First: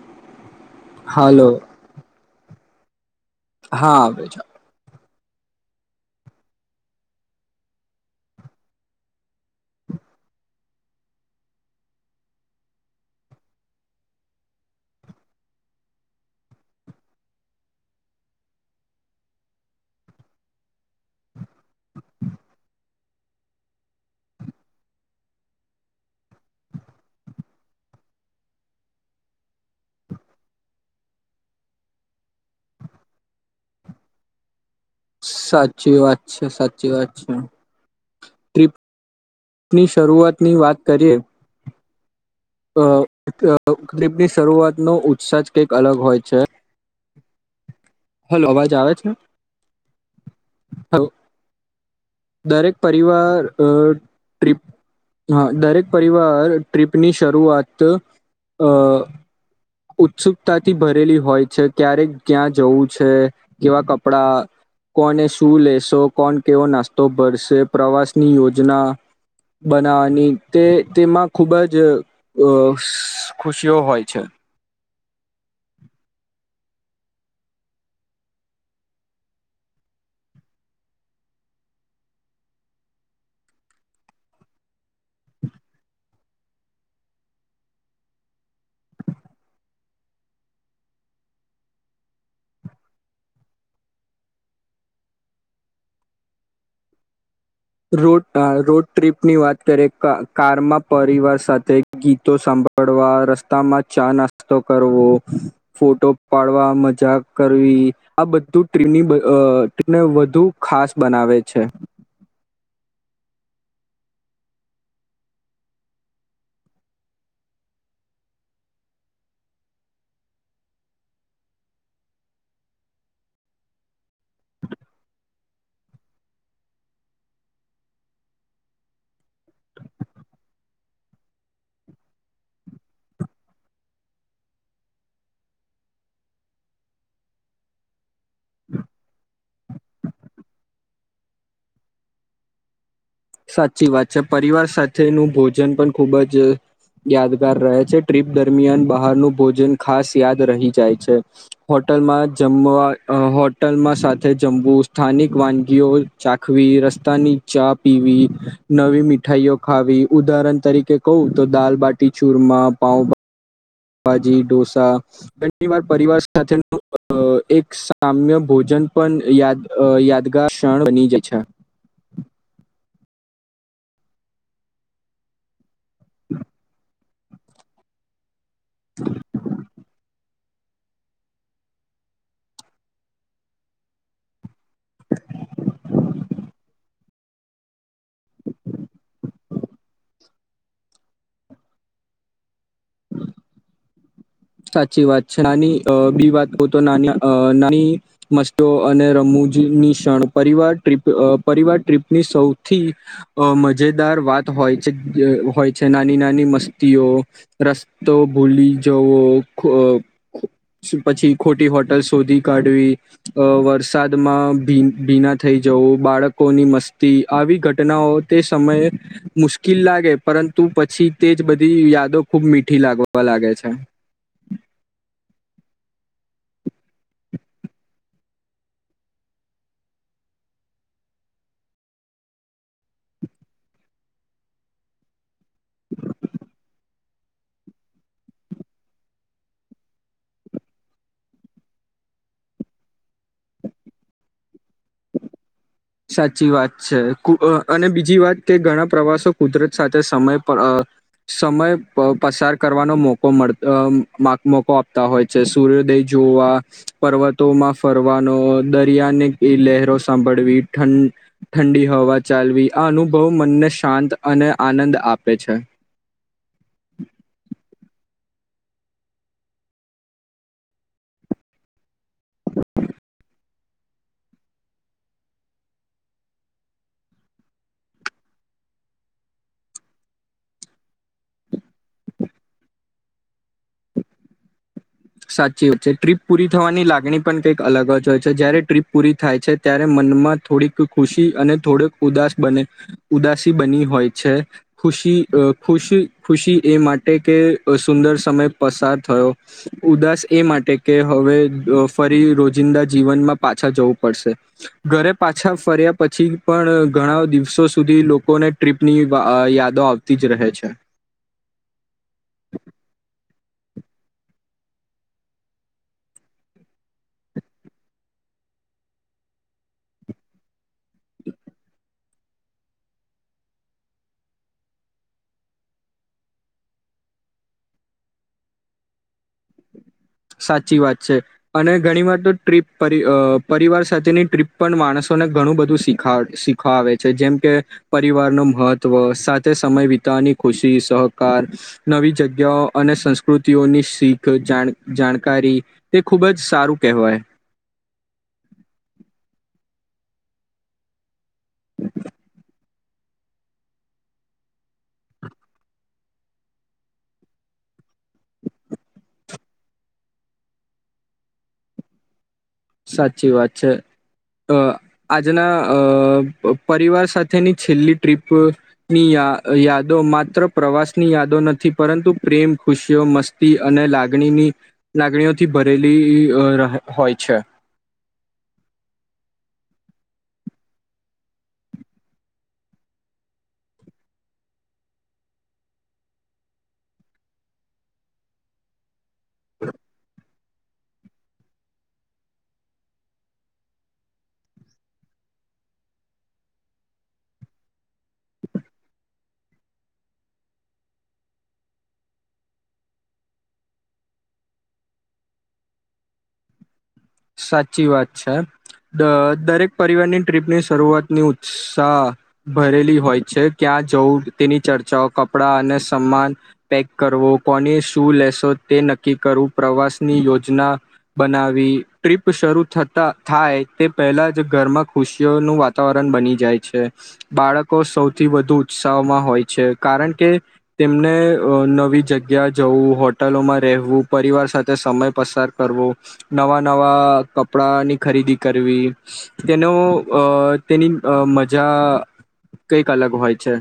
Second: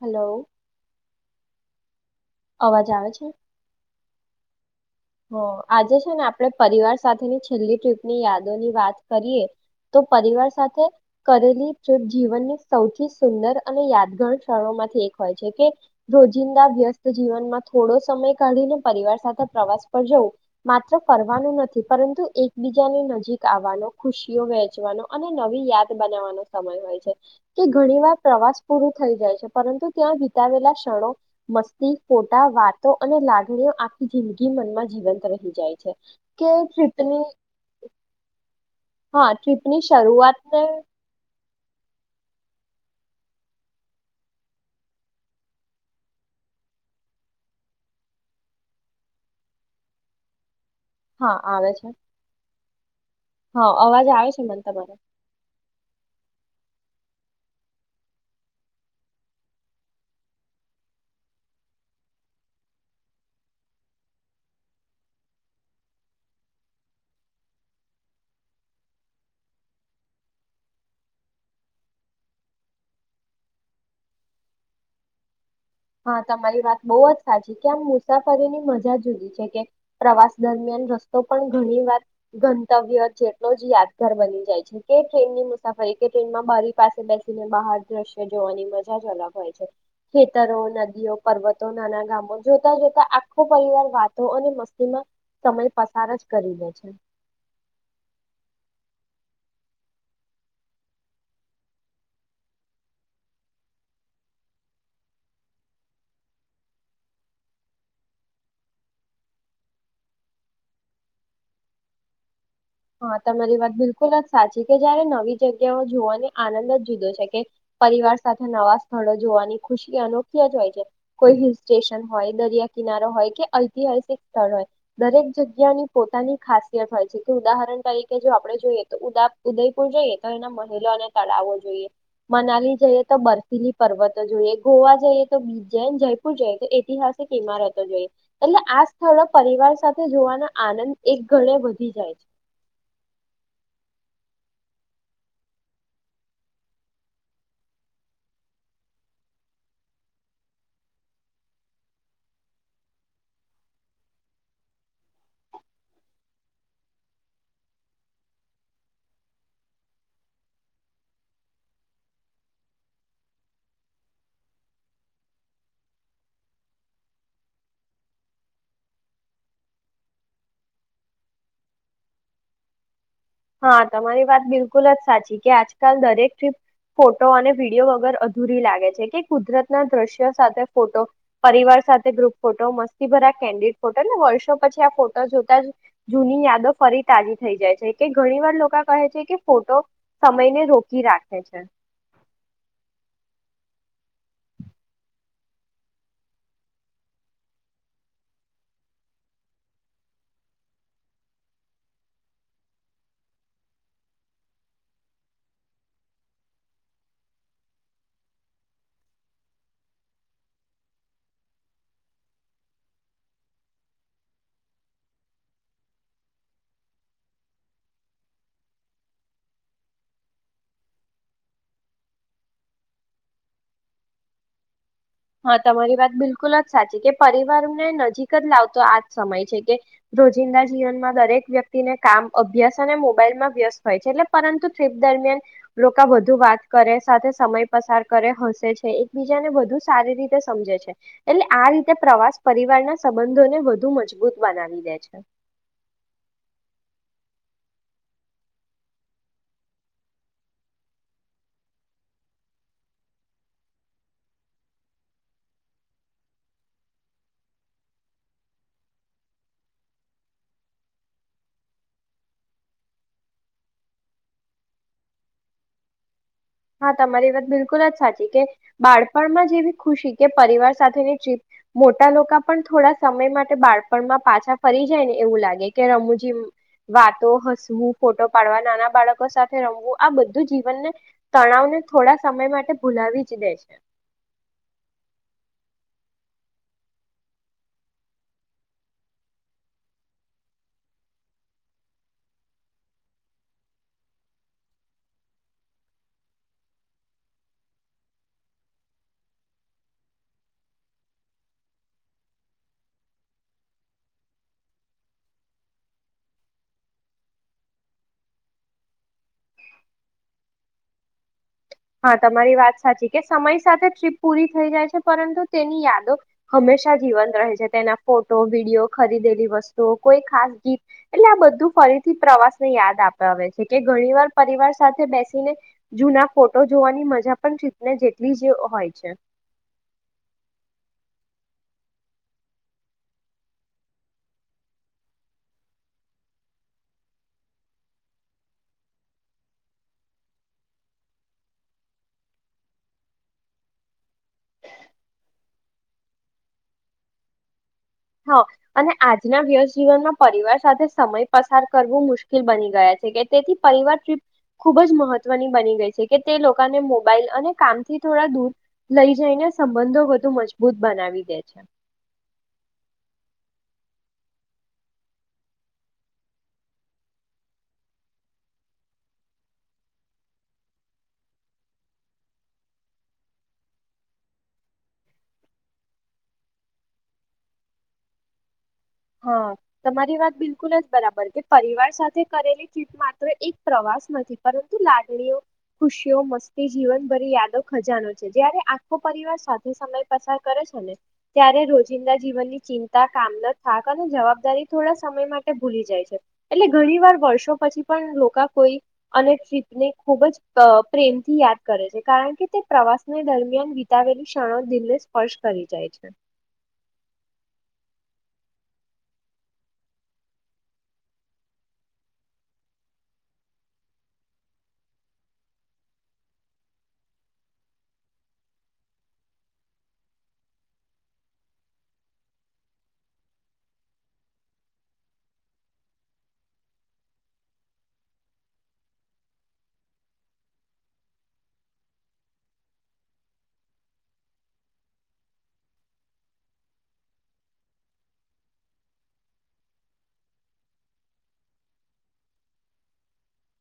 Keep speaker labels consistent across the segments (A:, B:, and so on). A: Hello.
B: Hello.
A: અવાજ આવે છે?
B: હા આવે છે.
A: હા આજે છે ને આપણે પરિવાર સાથેની છેલ્લી ટ્રીપની યાદોની વાત કરીએ, તો પરિવાર સાથે કરેલી ટ્રીપ જીવનની સૌથી સુંદર અને યાદગાર ક્ષણો માંથી એક હોય છે કે રોજિંદા વ્યસ્ત જીવનમાં થોડો સમય કાઢીને પરિવાર સાથે પ્રવાસ પણજો, માત્ર ફરવાનું નથી પરંતુ એકબીજાની નજીક આવવાનો, ખુશીઓ વહેચવાનો અને નવી યાદ બનાવવાનો સમય હોય છે, કે ઘણી વાર પ્રવાસ પૂરું થઈ જાય છે પરંતુ ત્યાં વિતાવેલા ક્ષણો, મસ્તી, ફોટા વાતો અને લાગણીઓ આખી જિંદગી મનમાં જીવંત રહી જાય છે.
B: સાચી વાત
A: કે [unintelligible]
B: ટ્રીપ
A: હા ટ્રીપની
B: ની
A: શરૂઆત
B: શરૂઆતની વાત કરીએ અહ અહ ટ્રીપની‌ શરૂઆતનો ઉત્સાહ જ કંઈક અલગ હોય છે. હલો અવાજ આવે છે? હલો
A: હા આવે છે.
B: દરેક પરિવાર અ
A: હા અવાજ આવે છે
B: ટ્રીપ
A: મને તમારો
B: હા દરેક પરિવાર ટ્રીપની શરૂઆત અ ઉત્સુકતાથી ભરેલી હોય છે. ક્યારેક ક્યાં જવું છે કેવા કપડા કોને શું લેશો કોણ કેવો નાસ્તો ભરશે પ્રવાસની યોજના બનાવાની તે તેમાં ખૂબ જ અ‌ શુ ખુશીઓ હોય છે.
A: હા તમારી વાત બહુ જ સાચી કે આમ મુસાફરીની મજા જુદી છે કે પ્રવાસ દરમિયાન રસ્તો પણ ઘણી વાર ગંતવ્ય જેટલો જ યાદગાર બની જાય છે કે ટ્રેનની મુસાફરી કે ટ્રેનમાં બારી પાસે બેસીને બહાર દ્રશ્ય જોવાની મજા જ અલગ હોય છે. તરો નદીઓ પર્વતો નાના ગામો જોતા જોતા આખો પરિવાર વાતો અને મસ્તીમાં સમય પસાર જ કરી દે છે.
B: રો રોડ ટ્રીપની વાત કરીએ કા કારમાં પરિવાર સાથે ગીતો સાંભળવા રસ્તામાં ચા નાસ્તો કરવો ફોટો પાડવા મજા કરવી આ બધું ટ્રની અ ટ્રીનીને વધુ ખાસ બનાવે છે.
A: હા તમારી વાત બિલકુલ જ સાચી કે જયારે નવી જગ્યાઓ જોવાને આનંદ જ જુદો છે કે પરિવાર સાથે નવા સ્થળો જોવાની ખુશી અનોખી જ હોય છે કોઈ હિલ સ્ટેશન હોય દરિયા કિનારો હોય કે ઐતિહાસિક સ્થળ હોય દરેક જગ્યાની પોતાની ખાસિયત હોય છે. કે ઉદાહરણ તરીકે જો આપણે જોઈએ તો ઉદા ઉદયપુર જઈએ તો એના મહેલો અને તળાવો જોઈએ મનાલી જઈએ તો બર્ફીલી પર્વતો જોઈએ ગોવા જઈએ તો બીચ જઈ જયપુર જઈએ તો ઐતિહાસિક ઈમારતો જોઈએ એટલે આ સ્થળો પરિવાર સાથે જોવાનો આનંદ એક ગણે વધી જાય છે.
B: સાચી વાત છે પરિવાર સાથેનું ભોજન પણ ખુબ જ યાદગાર રહે છે. ટ્રીપ દરમિયાન બહારનું ભોજન ખાસ યાદ રહી જાય છે. હોટલમાં જમવા હોટલમાં સાથે જમવું સ્થાનિક વાનગીઓ ચાખવી રસ્તાની ચાપ પીવી નવી મીઠાઈઓ ખાવી ઉદાહરણ તરીકે કવું તો દાલબાટી ચૂરમાં પાઉ ભા ભાજી ઢોસા ઘણી વાર પરિવાર સાથેનું એક સામ્ય ભોજન પણ યાદ અ‌ યાદગાર ક્ષણ બની જાય છે.
A: હા, તમારી વાત બિલકુલ જ સાચી કે આજ- ચાલ દરેક ટ્રિપ- ફોટો અને વિડીયો વગર અ- ધૂરી લાગે છે કે કુદરતના દ્રશ્ય- સાથે ફોટો, પરિવાર સાથે ગ્રુપ ફોટો, મસ્તીભર્યા કેન્ડિડ ફોટો, વર્ષો પછી આ ફોટો જોતા જૂની યાદો ફરી તાજી થઈ જાય છે [unintelligible] કે ઘણી વાર લોકા કહે છે કે ફોટો- સમયને રોકી રાખે છે.
B: સાચી વાત છે નાની બી વાત કહુ તો નાની નાની વસ્તુઓ અને રમુ જી ની ક્ષણ પરિવાર ટ્રીપ અ પરિવાર ટ્રીપની સૌથી અ મજેદાર વાત હોય છે હોય છે નાની નાની મસ્તીઓ રસ્તો ભૂ લી જ વો અ પછી ખોટી હોટલ શોધી કાઢવી અ વરસાદમાં ભી ભીના થઈ જવું બાળકોની મસ્તી આવી ઘટનાઓ તે સમયે મુશ્કિલ લાગે પરંતુ પછી તે જ બધી યાદો ખૂબ મીઠી લાગવા લાગે છે
A: હા તમારી વાત બિલકુલ જ સાચી છે પરિવારને નજીક જ લાવતો આજ સમય છે કે રોજિંદા જીવનમાં દરેક વ્યક્તિને કામ અભ્યાસ અને મોબાઈલ માં વ્યસ્ત હોય છે એટલે પરંતુ ટ્રીપ દરમિયાન લોકા વધુ વાત કરે સાથે સમય પસાર કરે હસે છે એકબીજાને વધુ- સારી રીતે સમજે છે. એટલે, આ રીતે પ્રવાસ પરિવારના સંબંધોને વધુ મજબૂત બનાવી દે છે.
B: સાચી વાત છે, ખૂબ અને બીજી વાત કે, ઘણા પ્રવાસો કુદરત સાથે સમય પ અ સમય પ પસાર કરવાનો મોકો મળ મા મોકો આપતા હોય છે. સૂર્યોદય જોવા, પર્વતોમાં ફરવાનો, દરિયાની ઈ લહેરો સાંભળવી, - ઠન ઠંડી હવા ચાલવી. આ અનુભવ મનને શાંત અને આનંદ આપે છે.
A: હા, તમારી વાત બિલકુલ જ સાચી છે, બાળપણમાં જેવી ખુશી કે પરિવાર સાથેની ટ્રીપ મોટા લોકા પણ થોડા સમય માટે બાળપણમાં પાછા ફરી જાય ને એવું લાગે, કે રમુંજી વાતો, હસવું, ફોટો પાડવા, નાના બાળકો સાથે રમવું, આ બધું જીવનને- તણાવને થોડા સમય માટે ભૂલાવી જ દે છે.
B: સાચી આત છે. ટ્રીપ પૂરી થવાની લાગણી પણ કંઈક અલગ જ હોય છે. જયારે ટ્રીપ પૂરી થાય છે, ત્યારે મનમાં થોડીક ખુશી અને થોડોક ઉદાસ બને, ઉદાસી બની હોય છે. ખુશી, ખુશ, ખુશી એ માટે કે સુંદર સમય પસાર થયો- ઉદાસ એ માટે કે હવે ફરી રોજિંદા જીવનમાં પાછા જવું પડશે. ઘરે પાછા ફર્યા પછી પણ ઘણા દિવસો સુધી લોકોને ટ્રીપની વ અ યાદો આવતી જ રહે છે.
A: હા, તમારી વાત સાચી કે- સમય સાથે ટ્રીપ પૂરી થઈ જાય છે, પરંતુ તેની યાદો હંમેશા જીવંત રહે છે. તેના ફોટો, વિડીયો, ખરીદેલી વસ્તુઓ, કોઈ ખાસ ગીત- એટલે આ બધું ફરી- થી પ્રવાસ ને યાદ આપ આવે છે કે ઘણી વાર પરિવાર સાથે બૈસીને જુના- ફોટો જોવાની મજા પણ [unintelligible] ને જેટલી જ હોય છે.
B: સાચી વાત છે. અને ઘણી વાર તો ટ્રીપ પરિ અ પરિવાર સાથેની ટ્રીપ પણ માણસોને ઘણું બધું શીખ શીખાવે છે, જેમ કે પરિવારનું મહત્ત્વ, સાથે સમય વિતાવવાની ખુશી, સહકાર, નવી જગ્યાઓ અને સંસ્કૃતિઓની શીખ જા- જાણકારી, તે ખૂબ જ સારું કહેવાય.
A: હ અને આજના વ્યસ જીવનમાં પરિવાર સાથે સમય પસાર કરવું મુશ્કેલ બની ગયા છે, કે તેથી પરિવાર ટ્રીપ ખુબ જ મહત્વની બની ગઈ છે, કે તે લોકાને મોબાઈલ અને કામથી થોડા દૂર લઈ જઈને સંબંધો વધુ મજબૂત બનાવી દે છે.
B: સાચી વાત છે. અ આજના અ પરિવાર સાથેની છેલ્લી ટ્રીપ ની યા યાદો માત્ર પ્રવાસની યાદો નથી પરંતુ પ્રેમ, ખુશીઓ, મસ્તી અને લાગણીની લાગણીઓથી ભરેલી રાહ હોય છે.
A: હા તમારી વાત બિલકુલ જ બરાબર કે પરિવાર સાથે કરેલી ટ્રીપ માત્ર એક પ્રવાસ નથી પરંતુ લાગણીઓ, ખુશીઓ, મસ્તી, જીવનભરી યાદો ખજાનો છે જ્યારે આ - ખો પરિવાર સાથે સમય પસાર- કરે છે ને, ત્યારે રોજિંદા જીવનની ચિંતા, કામ- થાક અને જવાબદારી થોડા સમય માટે ભૂલી જાય છે. એટલે ઘણી વાર વર્ષો પછી પણ લોકા કોઈ અને ટ્રીપને ખૂબ જ અ પ્રેમથી યાદ કરે છે, કારણ કે તે પ્રવાસને દરમિયાન વિતાવેલી ક્ષણો દિલને સ્પર્શ કરી જાય છે.
B: સાચી વાત છે, દ દરેક પરિવારની ટ્રીપની શરૂઆતની ઉત્સાહ ભરેલી હોય છે, ક્યાં જવું તેની ચર્ચાઓ, કપડા અને સમાન પેક કરવો, કોની શું લેશો તે નક્કી કરવું પ્રવાસની યોજના બનાવવી, ટ્રીપ શરૂ થતા થાય તે પહેલાં જ ઘરમાં ખુશીઓનું વાતાવરણ બની જાય છે. બાળકો સૌથી વધુ ઉત્સાહમાં હોય છે કારણ કે તેમને અ નવી જગ્યા જવું, હોટલોમાં રહેવું, પરિવાર સાથે સમય પસાર કરવો, નવા નવા કપડાની ખરીદી કરવી તેનો અ તેની અ મજા કઈક અલગ હોય છે.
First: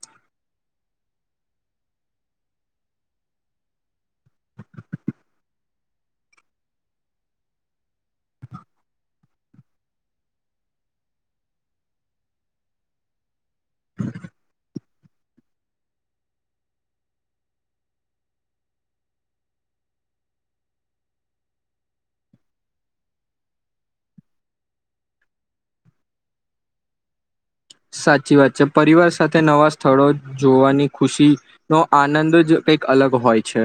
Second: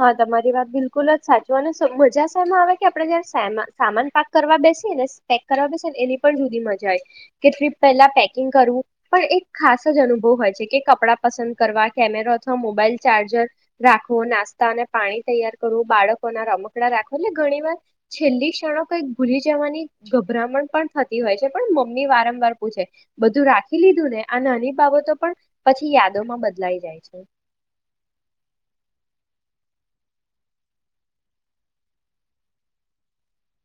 A: હા તમારી વાત બિલકુલ જ સાચું અને સ મજા સામાં આવે કે આપડે જયારે સેમ સામાન પાક કરવા બેસીએને, પેક કરવા બેસીને, એની પણ જુદી મજા આવે. કેટલી પહેલા પેકિંગ કરવું પણ એક ખાસ જ અનુભવ હોય છે, કે કપડાં પસંદ કરવા, કેમેરો અથવા મોબાઈલ ચાર્જર રાખો નાસ અને પાણી તૈયાર કરવું, બાળકોના રમકડા રાખો એટલે ઘણી વાર છેલ્લી ક્ષણો કઈ ભૂલી જવાની ગભરામણ પણ થતી હોય છે પણ મમ્મી વારંવાર પૂછે બધું રાખી લીધું ને? આ નાની બાબતો પણ પછી યાદોમાં બદલાઈ જાય છે.
B: સાચી વાત છે, પરિવાર સાથે નવા સ્થળો જોવાની ખુશીનો આનંદ જ કંઈક અલગ હોય છે.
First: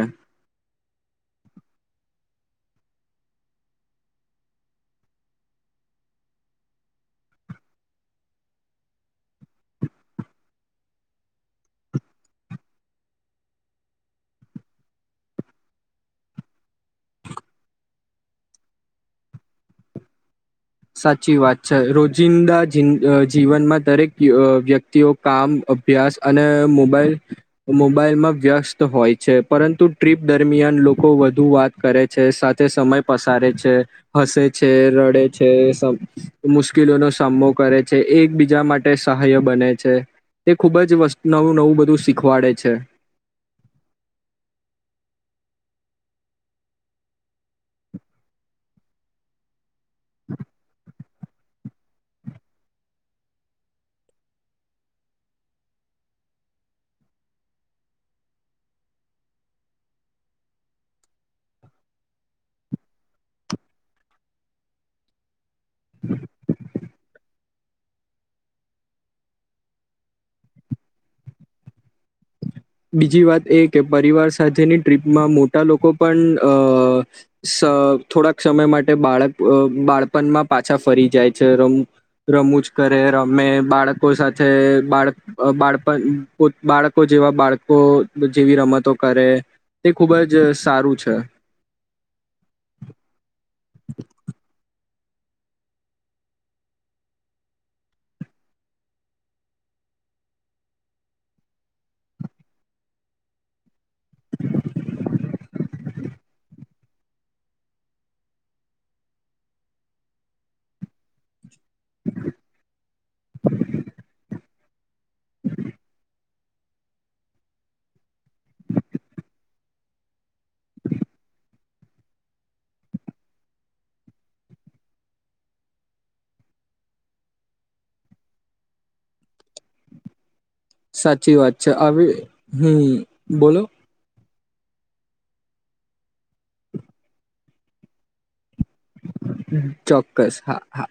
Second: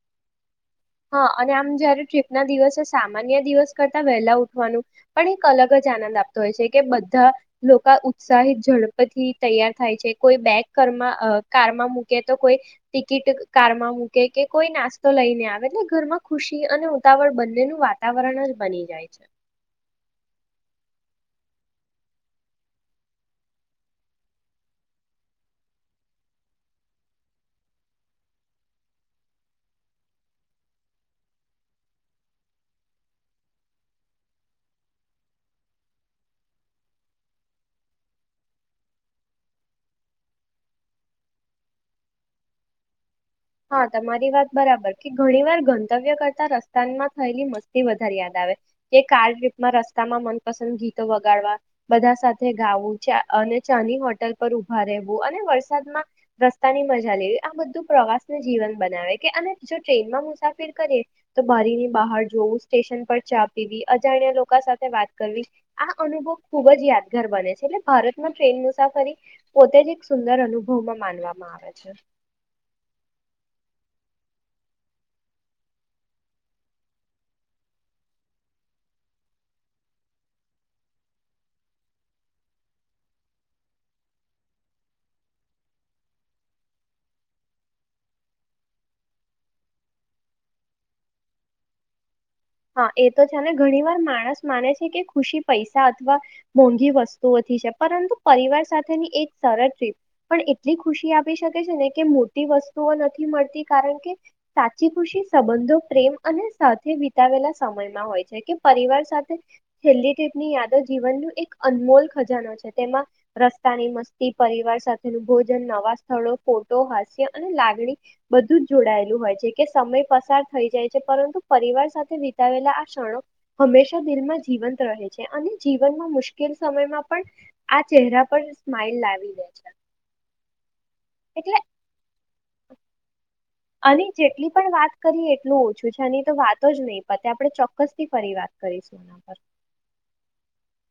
A: હા અને આમ જયારે ટ્રીપના દિવસે સામાન્ય દિવસ કરતા વહેલા ઉઠવાનું, પણ એક અલગ જ આનંદ આપતો હોય છે, કે બધા લોકો ઉત્સાહિત, ઝડપથી તૈયાર થાય છે કોઈ બેગમાં ઘરમાં, કારમાં મૂકે તો કોઈ ટિકિટ કારમાં મૂકે કે કોઈ નાસ્તો લઈને આવે- ઘરમાં ખુશી અને ઉતાવળ બંનેનું વાતાવરણ જ બની જાય છે.
B: સાચી વાત છે. રોજિંદા જીન જીવનમાં અ દરેક અ વ્યક્તિઓ કામ અભ્યાસ અને મોબાઈલ મોબાઈલમાં વ્યસ્ત હોય છે. પરંતુ ટ્રીપ દરમિયાન લોકો વધુ વાત કરે છે, સાથે સમય પસારે છે, હસે છે રડે છે સમ, મુશ્કેલીઓનો સામનો કરે છે, એકબીજા માટે સહાય બને છે તે ખૂબ વસ્ નવું નવું બધું શીખવાડે છે.
A: હા, તમારી વાત બરાબર કે ઘણી વાર ગંતવ્ય કરતા રસ્તામાં થયેલી મસ્તી વધારે યાદ આવે કે કાર માં રસ્તામાં મનપસંદ ગીત, વગાડવા બધા સાથે ગાવું ચા અને ચાની હોટલ પર ઉભા રહેવું અને વરસાદમાં રસ્તાની મજા લેવી આ બધું પ્રવાસ જીવન બનાવે કે અને જો ટ્રેનમાં ટ્રેન જીવન બનાવે કે ટ્રેનમાં મુસાફિર કરીએ તો બરીની બહાર જોવું સ્ટેશન પર ચા પીવી અજાણ્યા લોકો સાથે વાત કરવી આ અનુભવ ખુબ જ યાદ દર બને છે એટલે ભારતમાં ટ્રેન મુસાફરી પોતે જ એક સુંદર અનુભવમાં માનવામાં આવે છે.
B: બીજી વાત એ કે પરિવાર સાથેની ટ્રીપમાં મોટા લોકો પણ અ સ થોડાક સમય માટે બાળક બાળપણમાં પાછા ફરી જાય છે. રમુ રમુજ કરે રમે બાળકો સાથે બાળક અ બાળપણ પોત બાળકો જેવા બાળક કો જેવી રમતો કરે તે ખૂબ જ સારું છે.
A: હા એ તો છેને ઘણી વાર માણસ માને છે કે ખુશી પૈસા અથવા મોંઘી વસ્તુઓથી છે પરંતુ પરિવાર સાથેની એક સરળ ટ્રીપ પણ એટલી ખુશી આપી શકે છે ને કે મોટી વસ્તુઓ નથી મળતી કારણ કે સાચી ખુશી સંબંધો પ્રેમ અને સાથે વેલા સમયમાં હોય છે કે પરિવાર સાથે છેલ્લી ટ્રીપ ની યાદો જીવન ની એક અનમોલ ખજાનો છે તેમાં રસ્તાની મસ્તી પરિવાર સાથે ભોજન નવા સ્થળો ફોટો હાસ્ય અને લાગણી બધું જ જોડાયેલું હોય છે કે સમય પસાર થઈ જાય છે પરંતુ પરિવાર સાથે વિતાવેલા આ ક્ષણો હંમેશા દિલમાં જીવંત રહે છે અને જીવનમાં મુશ્કેલ સમયમાં પણ આ ચેરા પર સ્માઈલ લાવી દે છે.
B: સાચી વાત
A: એટલે
B: છે આવી હમ. બોલો.
A: આની જેટલી પણ વાત કરીએ એટલું ઓછું છે આની તો વાતો જ નહી પતે આપડે ચોક્કસ થી ફરી વાત કરીશું એના પર
B: ચોક્કસ હા હા.